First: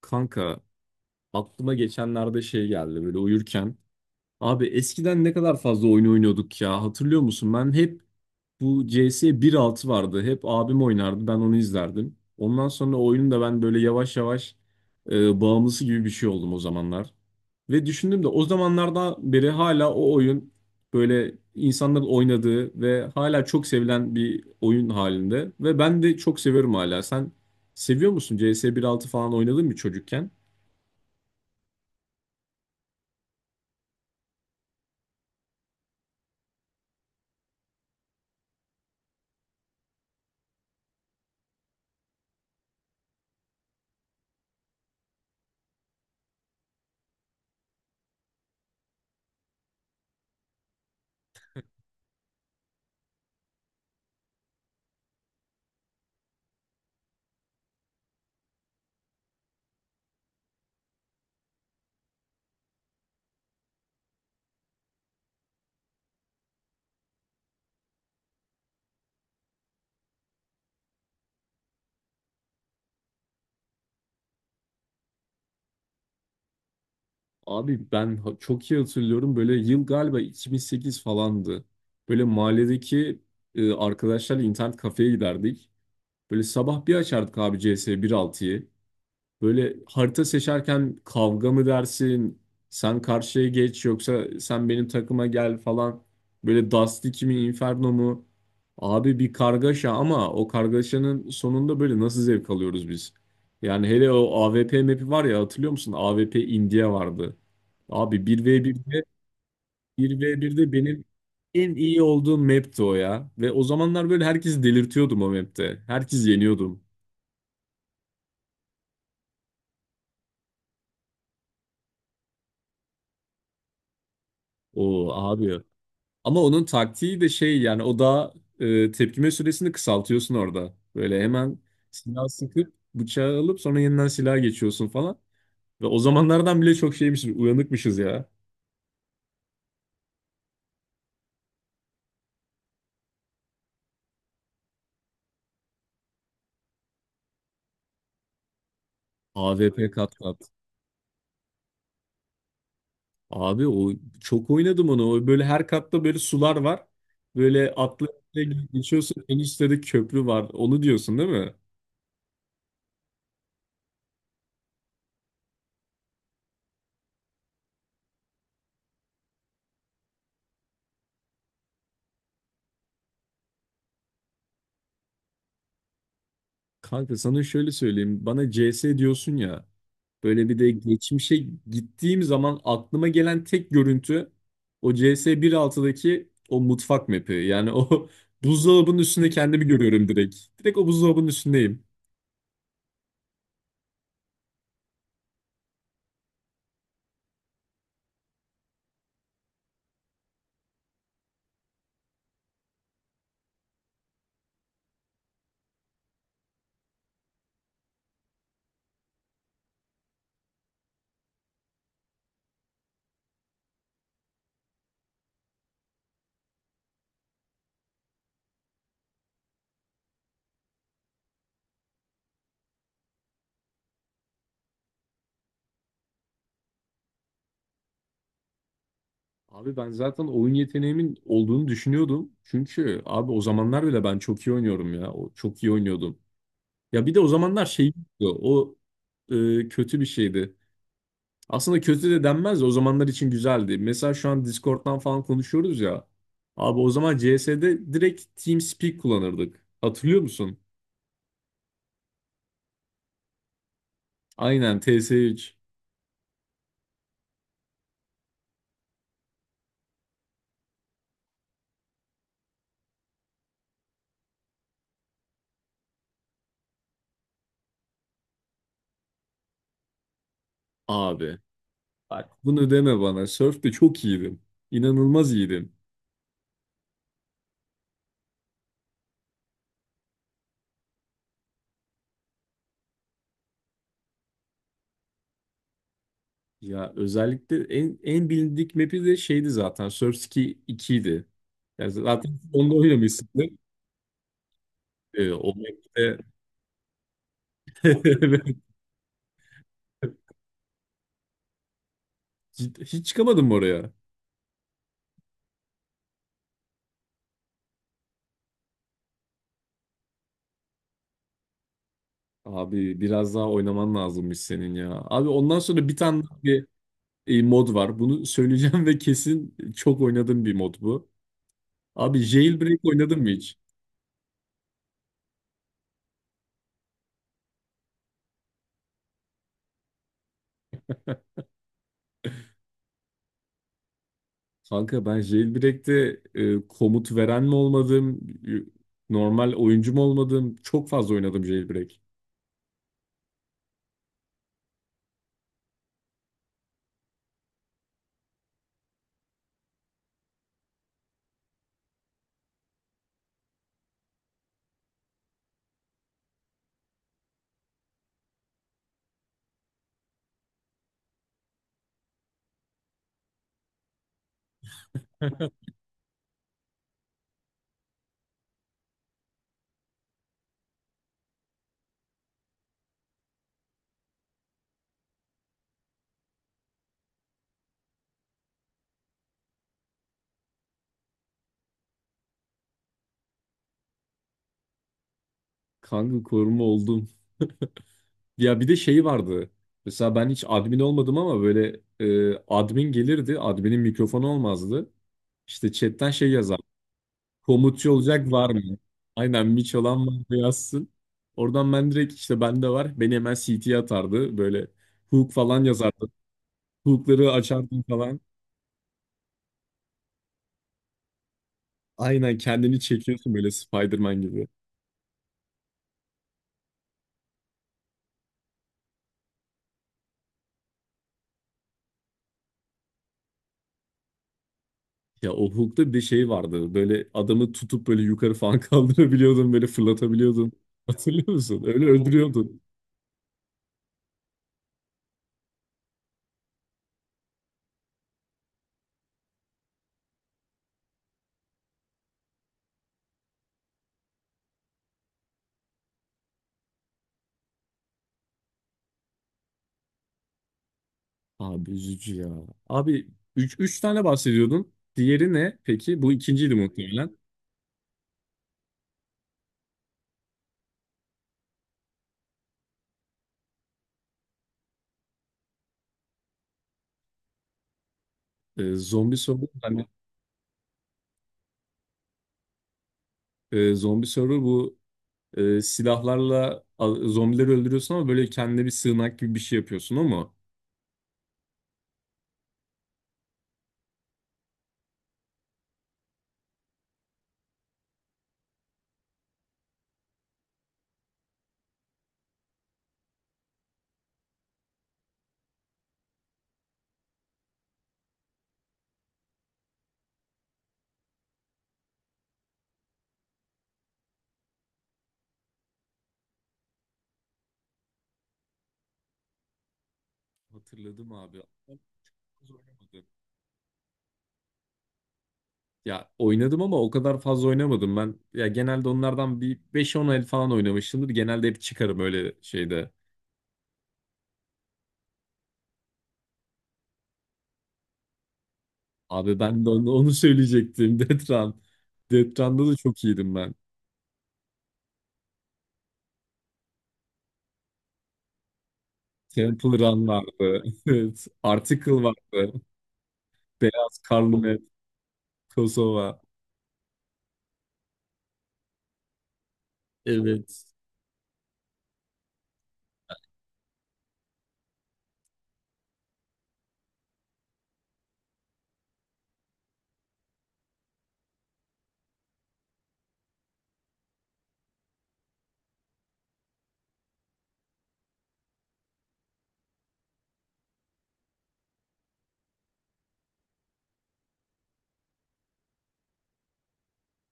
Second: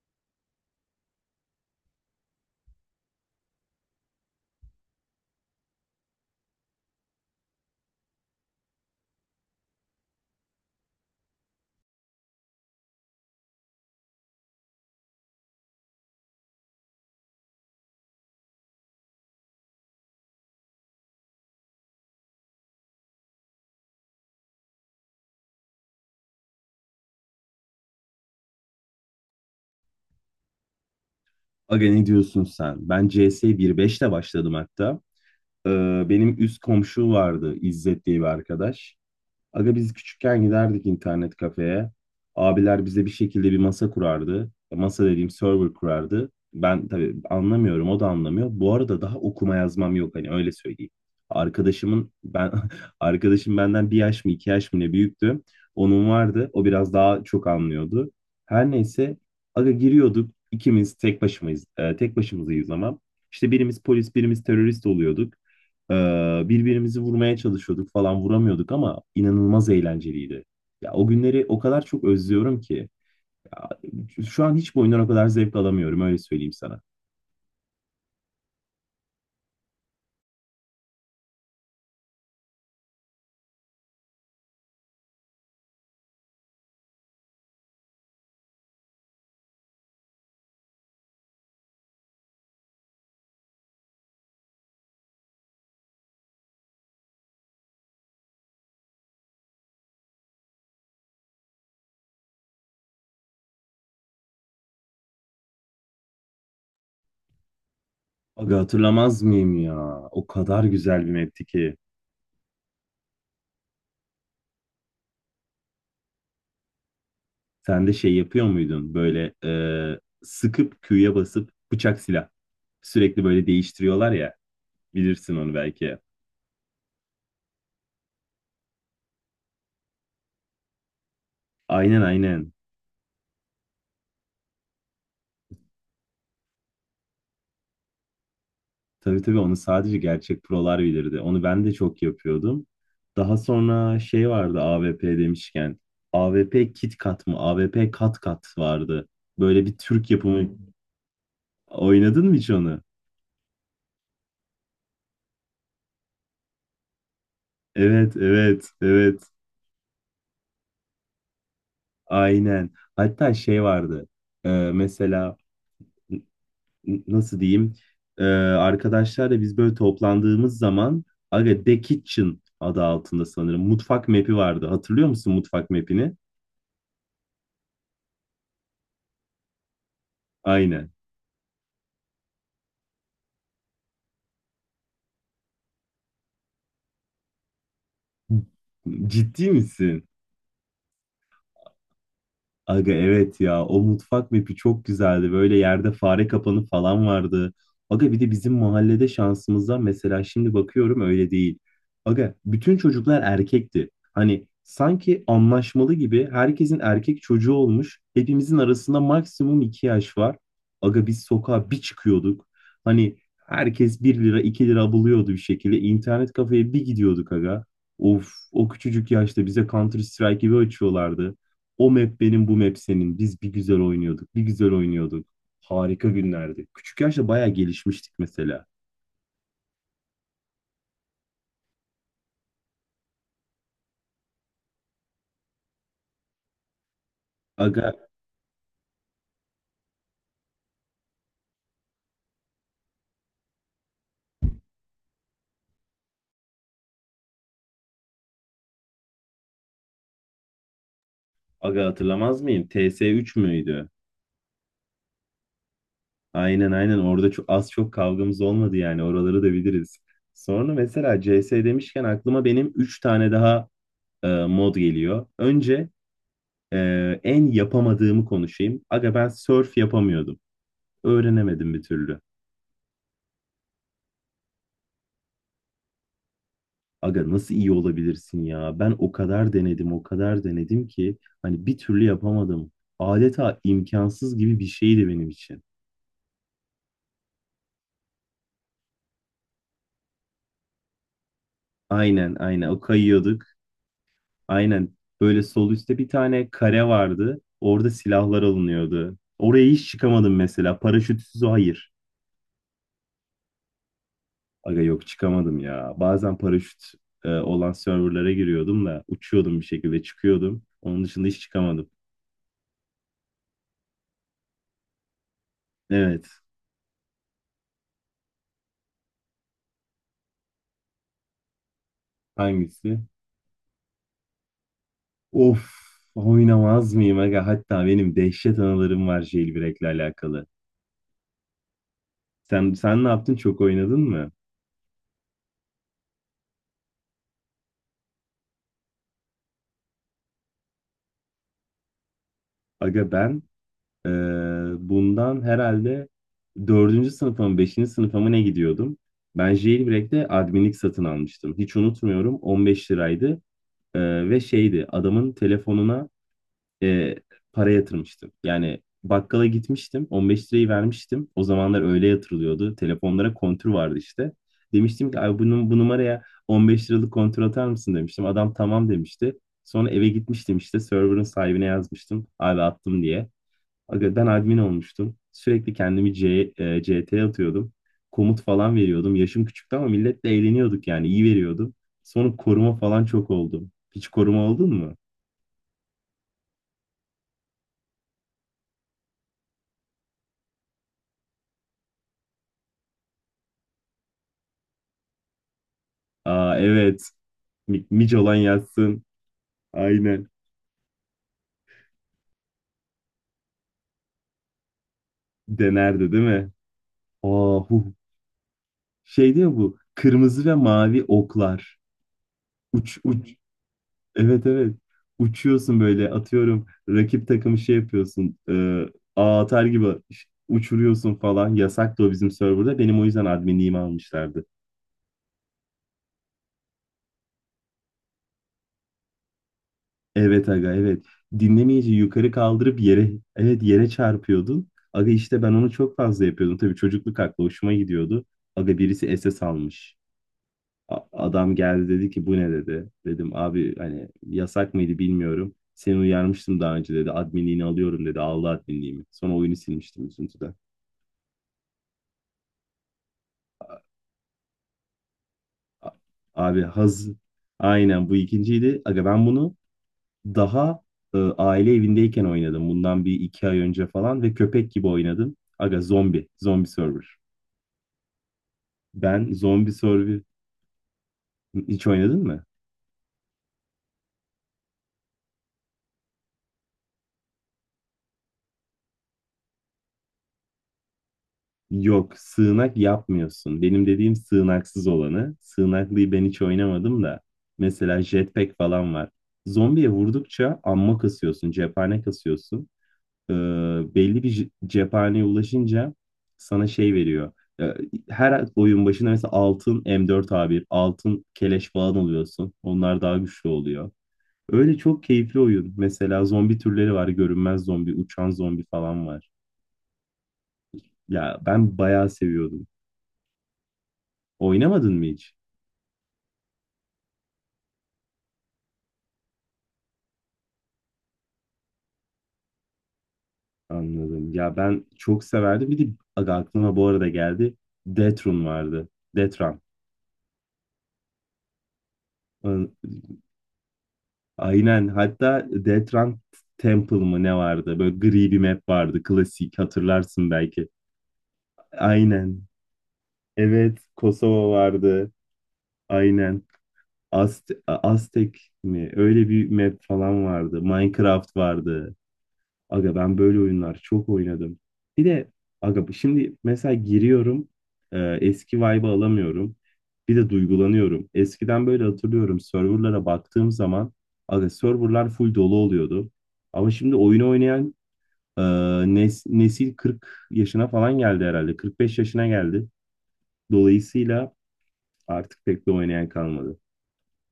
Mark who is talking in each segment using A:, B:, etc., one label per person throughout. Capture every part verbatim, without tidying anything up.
A: Kanka aklıma geçenlerde şey geldi böyle uyurken. Abi eskiden ne kadar fazla oyun oynuyorduk ya hatırlıyor musun? Ben hep bu C S bir altı vardı. Hep abim oynardı ben onu izlerdim. Ondan sonra oyunun da ben böyle yavaş yavaş e, bağımlısı gibi bir şey oldum o zamanlar. Ve düşündüm de o zamanlardan beri hala o oyun böyle insanların oynadığı ve hala çok sevilen bir oyun halinde. Ve ben de çok seviyorum hala. Sen seviyor musun? C S bir altı falan oynadın mı çocukken?
B: Aga ne diyorsun sen? Ben C S bir nokta beşte başladım hatta. Ee, Benim üst komşu vardı İzzet diye bir arkadaş. Aga biz küçükken giderdik internet kafeye. Abiler bize bir şekilde bir masa kurardı. Masa dediğim server kurardı. Ben tabii anlamıyorum, o da anlamıyor. Bu arada daha okuma yazmam yok hani öyle söyleyeyim. Arkadaşımın ben arkadaşım benden bir yaş mı iki yaş mı ne büyüktü. Onun vardı. O biraz daha çok anlıyordu. Her neyse aga giriyorduk. İkimiz tek başımayız. E, tek başımızayız ama. İşte birimiz polis, birimiz terörist oluyorduk. Ee, birbirimizi vurmaya çalışıyorduk falan, vuramıyorduk ama inanılmaz eğlenceliydi. Ya o günleri o kadar çok özlüyorum ki. Ya, şu an hiçbir oyundan o kadar zevk alamıyorum öyle söyleyeyim sana.
A: Abi ben ha- çok iyi hatırlıyorum. Böyle yıl galiba iki bin sekiz falandı. Böyle mahalledeki e, arkadaşlarla internet kafeye giderdik. Böyle sabah bir açardık abi C S bir altıyı. Böyle harita seçerken kavga mı dersin? Sen karşıya geç yoksa sen benim takıma gel falan. Böyle Dust iki mi Inferno mu? Abi bir kargaşa ama o kargaşanın sonunda böyle nasıl zevk alıyoruz biz? Yani hele o A W P map'i var ya hatırlıyor musun? A W P India vardı. Abi bir
B: Aga
A: v birde
B: hatırlamaz mıyım ya?
A: bir
B: O
A: v
B: kadar
A: birde benim
B: güzel bir mapti
A: en
B: ki.
A: iyi olduğum map'ti o ya. Ve o zamanlar böyle herkesi delirtiyordum o map'te. Herkes yeniyordum.
B: Sen de şey yapıyor muydun böyle e, sıkıp Q'ya basıp bıçak silah. Sürekli böyle değiştiriyorlar ya.
A: O
B: Bilirsin onu
A: abi.
B: belki.
A: Ama onun taktiği de şey yani o da e, tepkime süresini kısaltıyorsun orada. Böyle hemen
B: Aynen,
A: silah
B: aynen.
A: sıkıp bıçağı alıp sonra yeniden silaha geçiyorsun falan. Ve o zamanlardan bile çok şeymişiz, uyanıkmışız ya.
B: Tabii, tabii onu sadece gerçek prolar bilirdi. Onu ben de çok yapıyordum. Daha sonra şey vardı, A V P demişken. A V P Kit Kat mı? A V P Kat Kat vardı.
A: A V
B: Böyle bir
A: P
B: Türk
A: kat kat.
B: yapımı. Oynadın mı hiç onu?
A: Abi o çok oynadım onu. O, böyle her katta böyle sular var. Böyle atla
B: Evet, evet, evet.
A: geçiyorsun. En üstte de köprü var. Onu diyorsun değil mi?
B: Aynen. Hatta şey vardı. Ee, mesela n- n- Nasıl diyeyim? Ee, Arkadaşlarla biz böyle toplandığımız zaman, aga The Kitchen adı altında sanırım. Mutfak map'i vardı. Hatırlıyor musun mutfak map'ini?
A: Kanka sana şöyle söyleyeyim. Bana C S diyorsun ya. Böyle bir de
B: Aynen.
A: geçmişe gittiğim zaman aklıma gelen tek görüntü o C S bir 1.6'daki o mutfak map'i. Yani o buzdolabının üstünde
B: Ciddi
A: kendimi
B: misin?
A: görüyorum direkt. Direkt o buzdolabının üstündeyim.
B: Aga evet ya, o mutfak mapi çok güzeldi. Böyle yerde fare kapanı falan vardı. Aga bir de bizim mahallede şansımıza, mesela şimdi bakıyorum öyle değil. Aga bütün çocuklar erkekti. Hani sanki anlaşmalı gibi herkesin erkek çocuğu olmuş. Hepimizin arasında maksimum iki yaş var. Aga biz sokağa bir çıkıyorduk. Hani herkes bir lira iki lira buluyordu bir şekilde. İnternet kafeye bir gidiyorduk aga. Of, o küçücük yaşta bize Counter Strike gibi açıyorlardı. O map benim, bu map senin. Biz bir güzel oynuyorduk, bir güzel oynuyorduk. Harika günlerdi. Küçük yaşta bayağı gelişmiştik mesela.
A: Abi ben zaten oyun yeteneğimin olduğunu düşünüyordum. Çünkü abi o zamanlar bile ben çok iyi oynuyorum ya. O, çok iyi oynuyordum. Ya bir de o zamanlar şey
B: Aga,
A: yoktu. O e, kötü bir şeydi. Aslında kötü de denmez de o zamanlar için güzeldi. Mesela şu an Discord'dan falan konuşuyoruz ya. Abi o zaman C S'de direkt TeamSpeak kullanırdık. Hatırlıyor musun?
B: aga hatırlamaz mıyım? T S üç müydü?
A: Aynen T S üç.
B: Aynen, aynen. Orada çok, az çok kavgamız olmadı, yani oraları da biliriz. Sonra mesela C S demişken aklıma benim üç tane daha e, mod geliyor. Önce e, en yapamadığımı konuşayım. Aga ben surf yapamıyordum.
A: Abi
B: Öğrenemedim bir türlü.
A: bak bunu deme bana. Surf'te çok iyiydim. İnanılmaz iyiydim.
B: Aga nasıl iyi olabilirsin ya? Ben o kadar denedim, o kadar denedim ki hani bir türlü yapamadım. Adeta imkansız gibi bir şeydi benim için.
A: Ya özellikle en, en bilindik map'i de şeydi zaten. Surf Ski iki idi. Yani
B: Aynen,
A: zaten
B: aynen.
A: onda
B: O,
A: oynamışsın.
B: kayıyorduk. Aynen.
A: Ee,
B: Böyle
A: o
B: sol üstte bir
A: map'te
B: tane kare vardı. Orada silahlar alınıyordu. Oraya hiç çıkamadım mesela. Paraşütsüz hayır.
A: hiç, hiç çıkamadım oraya.
B: Aga yok, çıkamadım ya. Bazen paraşüt e, olan serverlara giriyordum da uçuyordum bir şekilde çıkıyordum. Onun dışında hiç çıkamadım.
A: Abi biraz daha oynaman lazımmış senin ya. Abi ondan sonra bir tane
B: Evet.
A: daha bir e, mod var. Bunu söyleyeceğim ve kesin çok oynadığım bir mod bu. Abi Jailbreak
B: Hangisi?
A: oynadın mı hiç?
B: Of, oynamaz mıyım aga? Hatta benim dehşet anılarım var jailbreak'le alakalı. Sen sen ne yaptın? Çok oynadın mı?
A: Kanka ben Jailbreak'te e, komut veren mi olmadım, e, normal oyuncu mu olmadım? Çok fazla oynadım Jailbreak.
B: Aga ben eee, bundan herhalde dördüncü sınıfa mı beşinci sınıfa mı ne gidiyordum? Ben jailbreak'te adminlik satın almıştım. Hiç unutmuyorum, on beş liraydı. Eee, ve şeydi, adamın telefonuna e, para yatırmıştım. Yani bakkala gitmiştim. on beş lirayı vermiştim. O zamanlar öyle yatırılıyordu. Telefonlara kontür vardı işte. Demiştim ki abi bu, bu numaraya on beş liralık kontür atar mısın demiştim. Adam tamam demişti. Sonra eve gitmiştim, işte server'ın sahibine yazmıştım. Abi attım diye. Aga ben admin olmuştum. Sürekli kendimi C, e, C T atıyordum. Komut falan veriyordum. Yaşım küçüktü ama milletle eğleniyorduk yani. İyi veriyordum. Sonra koruma falan çok oldum. Hiç koruma oldun mu?
A: Kanka koruma oldum. Ya bir de şey vardı. Mesela ben hiç admin olmadım ama böyle e, admin gelirdi. Admin'in mikrofonu olmazdı. İşte chatten şey
B: Aa,
A: yazardı.
B: evet. Mi-
A: Komutçu
B: Mic
A: olacak
B: olan
A: var mı?
B: yazsın.
A: Aynen Miç olan var
B: Aynen.
A: mı yazsın. Oradan ben direkt işte bende var. Beni hemen C T'ye atardı. Böyle hook falan yazardı.
B: Denerdi değil mi?
A: Hookları
B: Aa,
A: açardım
B: huh.
A: falan.
B: Şey diyor bu. Kırmızı ve mavi oklar.
A: Aynen kendini
B: Uç
A: çekiyorsun
B: uç.
A: böyle Spider-Man
B: Evet,
A: gibi.
B: evet. Uçuyorsun böyle atıyorum. Rakip takımı şey yapıyorsun. E, ağ atar gibi uçuruyorsun falan. Yasaktı o bizim serverda. Benim o yüzden adminliğimi almışlardı.
A: Ya o hook'ta bir de şey vardı. Böyle adamı tutup böyle yukarı falan kaldırabiliyordun. Böyle
B: Evet
A: fırlatabiliyordun.
B: aga, evet.
A: Hatırlıyor musun? Öyle
B: Dinlemeyici yukarı
A: öldürüyordun.
B: kaldırıp yere evet yere çarpıyordun. Aga işte ben onu çok fazla yapıyordum. Tabii çocukluk aklı, hoşuma gidiyordu. Aga birisi S S almış. A- Adam geldi dedi ki bu ne dedi. Dedim abi hani yasak mıydı bilmiyorum. Seni uyarmıştım daha önce dedi. Adminliğini alıyorum dedi. Aldı adminliğimi. Sonra oyunu silmiştim üzüntüden.
A: Abi üzücü ya. Abi üç
B: A-
A: 3 tane bahsediyordun. Diğeri ne peki? Bu ikinciydi
B: Abi haz
A: muhtemelen.
B: Aynen bu ikinciydi. Aga ben bunu daha e, aile evindeyken oynadım. Bundan bir iki ay önce falan, ve köpek gibi oynadım. Aga zombi. Zombi server.
A: Ee, zombi
B: Ben
A: soru.
B: zombi
A: Hani
B: server hiç oynadın mı?
A: e, zombi soru bu e, silahlarla a- zombileri öldürüyorsun ama böyle kendine bir sığınak gibi bir şey yapıyorsun ama
B: Yok, sığınak yapmıyorsun. Benim dediğim sığınaksız olanı. Sığınaklıyı ben hiç oynamadım da. Mesela jetpack falan var. Zombiye vurdukça amma kasıyorsun, cephane kasıyorsun. Ee, belli bir je- cephaneye ulaşınca sana şey veriyor. Ee, Her oyun başında mesela altın M dört A bir, altın keleş falan alıyorsun. Onlar daha güçlü oluyor. Öyle çok keyifli oyun. Mesela zombi türleri var. Görünmez zombi, uçan zombi falan var.
A: hatırladım
B: Ya
A: abi.
B: ben bayağı seviyordum. Oynamadın mı hiç?
A: Ya oynadım ama o kadar fazla oynamadım ben. Ya genelde onlardan bir beş on el falan oynamışımdır. Genelde hep çıkarım öyle şeyde.
B: Anladım. Ya ben çok severdim. Bir de aga aklıma bu arada geldi. Deatrun vardı.
A: Abi
B: Detran.
A: ben de onu, onu söyleyecektim. Death Run. Death Run'da
B: An-
A: da çok iyiydim ben.
B: Aynen. Hatta Detran Temple mı ne vardı? Böyle gri bir map vardı. Klasik
A: Temple Run
B: hatırlarsın
A: vardı.
B: belki.
A: Evet. Article
B: Aynen.
A: vardı.
B: Evet.
A: Beyaz Karlı
B: Kosova
A: Met.
B: vardı.
A: Kosova.
B: Aynen. Azte- Aztek mi? Öyle bir map falan vardı.
A: Evet.
B: Minecraft vardı. Aga ben böyle oyunlar çok oynadım. Bir de aga şimdi mesela giriyorum e, eski vibe'ı alamıyorum. Bir de duygulanıyorum. Eskiden böyle hatırlıyorum, serverlara baktığım zaman aga serverlar full dolu oluyordu. Ama şimdi oyun oynayan e, nes- nesil kırk yaşına falan geldi herhalde. kırk beş yaşına geldi. Dolayısıyla artık pek de oynayan kalmadı.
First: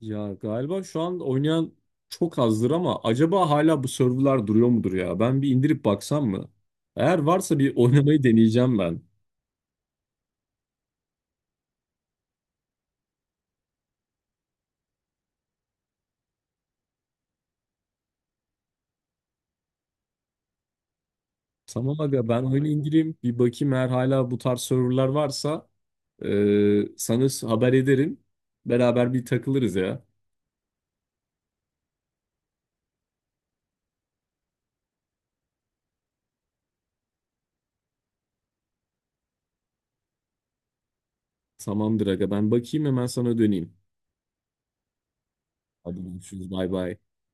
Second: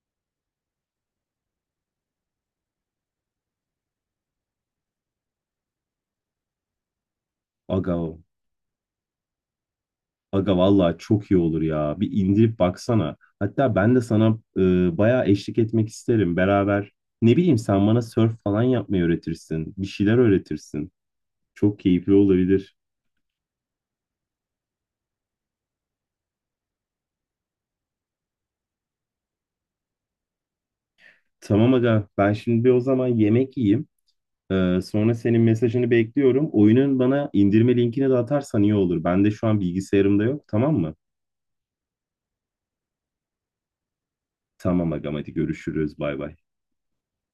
A: Ya galiba şu an oynayan çok azdır ama acaba hala bu serverlar duruyor mudur ya? Ben bir indirip baksam mı? Eğer varsa bir
B: Aga
A: oynamayı deneyeceğim ben.
B: Aga vallahi çok iyi olur ya. Bir indirip baksana. Hatta ben de sana e, bayağı eşlik etmek isterim beraber. Ne bileyim, sen bana surf falan yapmayı öğretirsin. Bir şeyler öğretirsin. Çok
A: Tamam
B: keyifli
A: aga ben oyunu
B: olabilir.
A: indireyim. Bir bakayım eğer hala bu tarz serverlar varsa e, sana s- haber ederim. Beraber bir takılırız ya.
B: Tamam aga, ben şimdi bir o zaman yemek yiyeyim. E, sonra senin mesajını bekliyorum. Oyunun bana indirme linkini de atarsan iyi olur. Ben de şu an bilgisayarımda yok, tamam mı?
A: Tamamdır aga ben bakayım hemen sana döneyim.
B: Tamam aga, hadi görüşürüz,
A: Hadi
B: bay bay.
A: görüşürüz bay bay.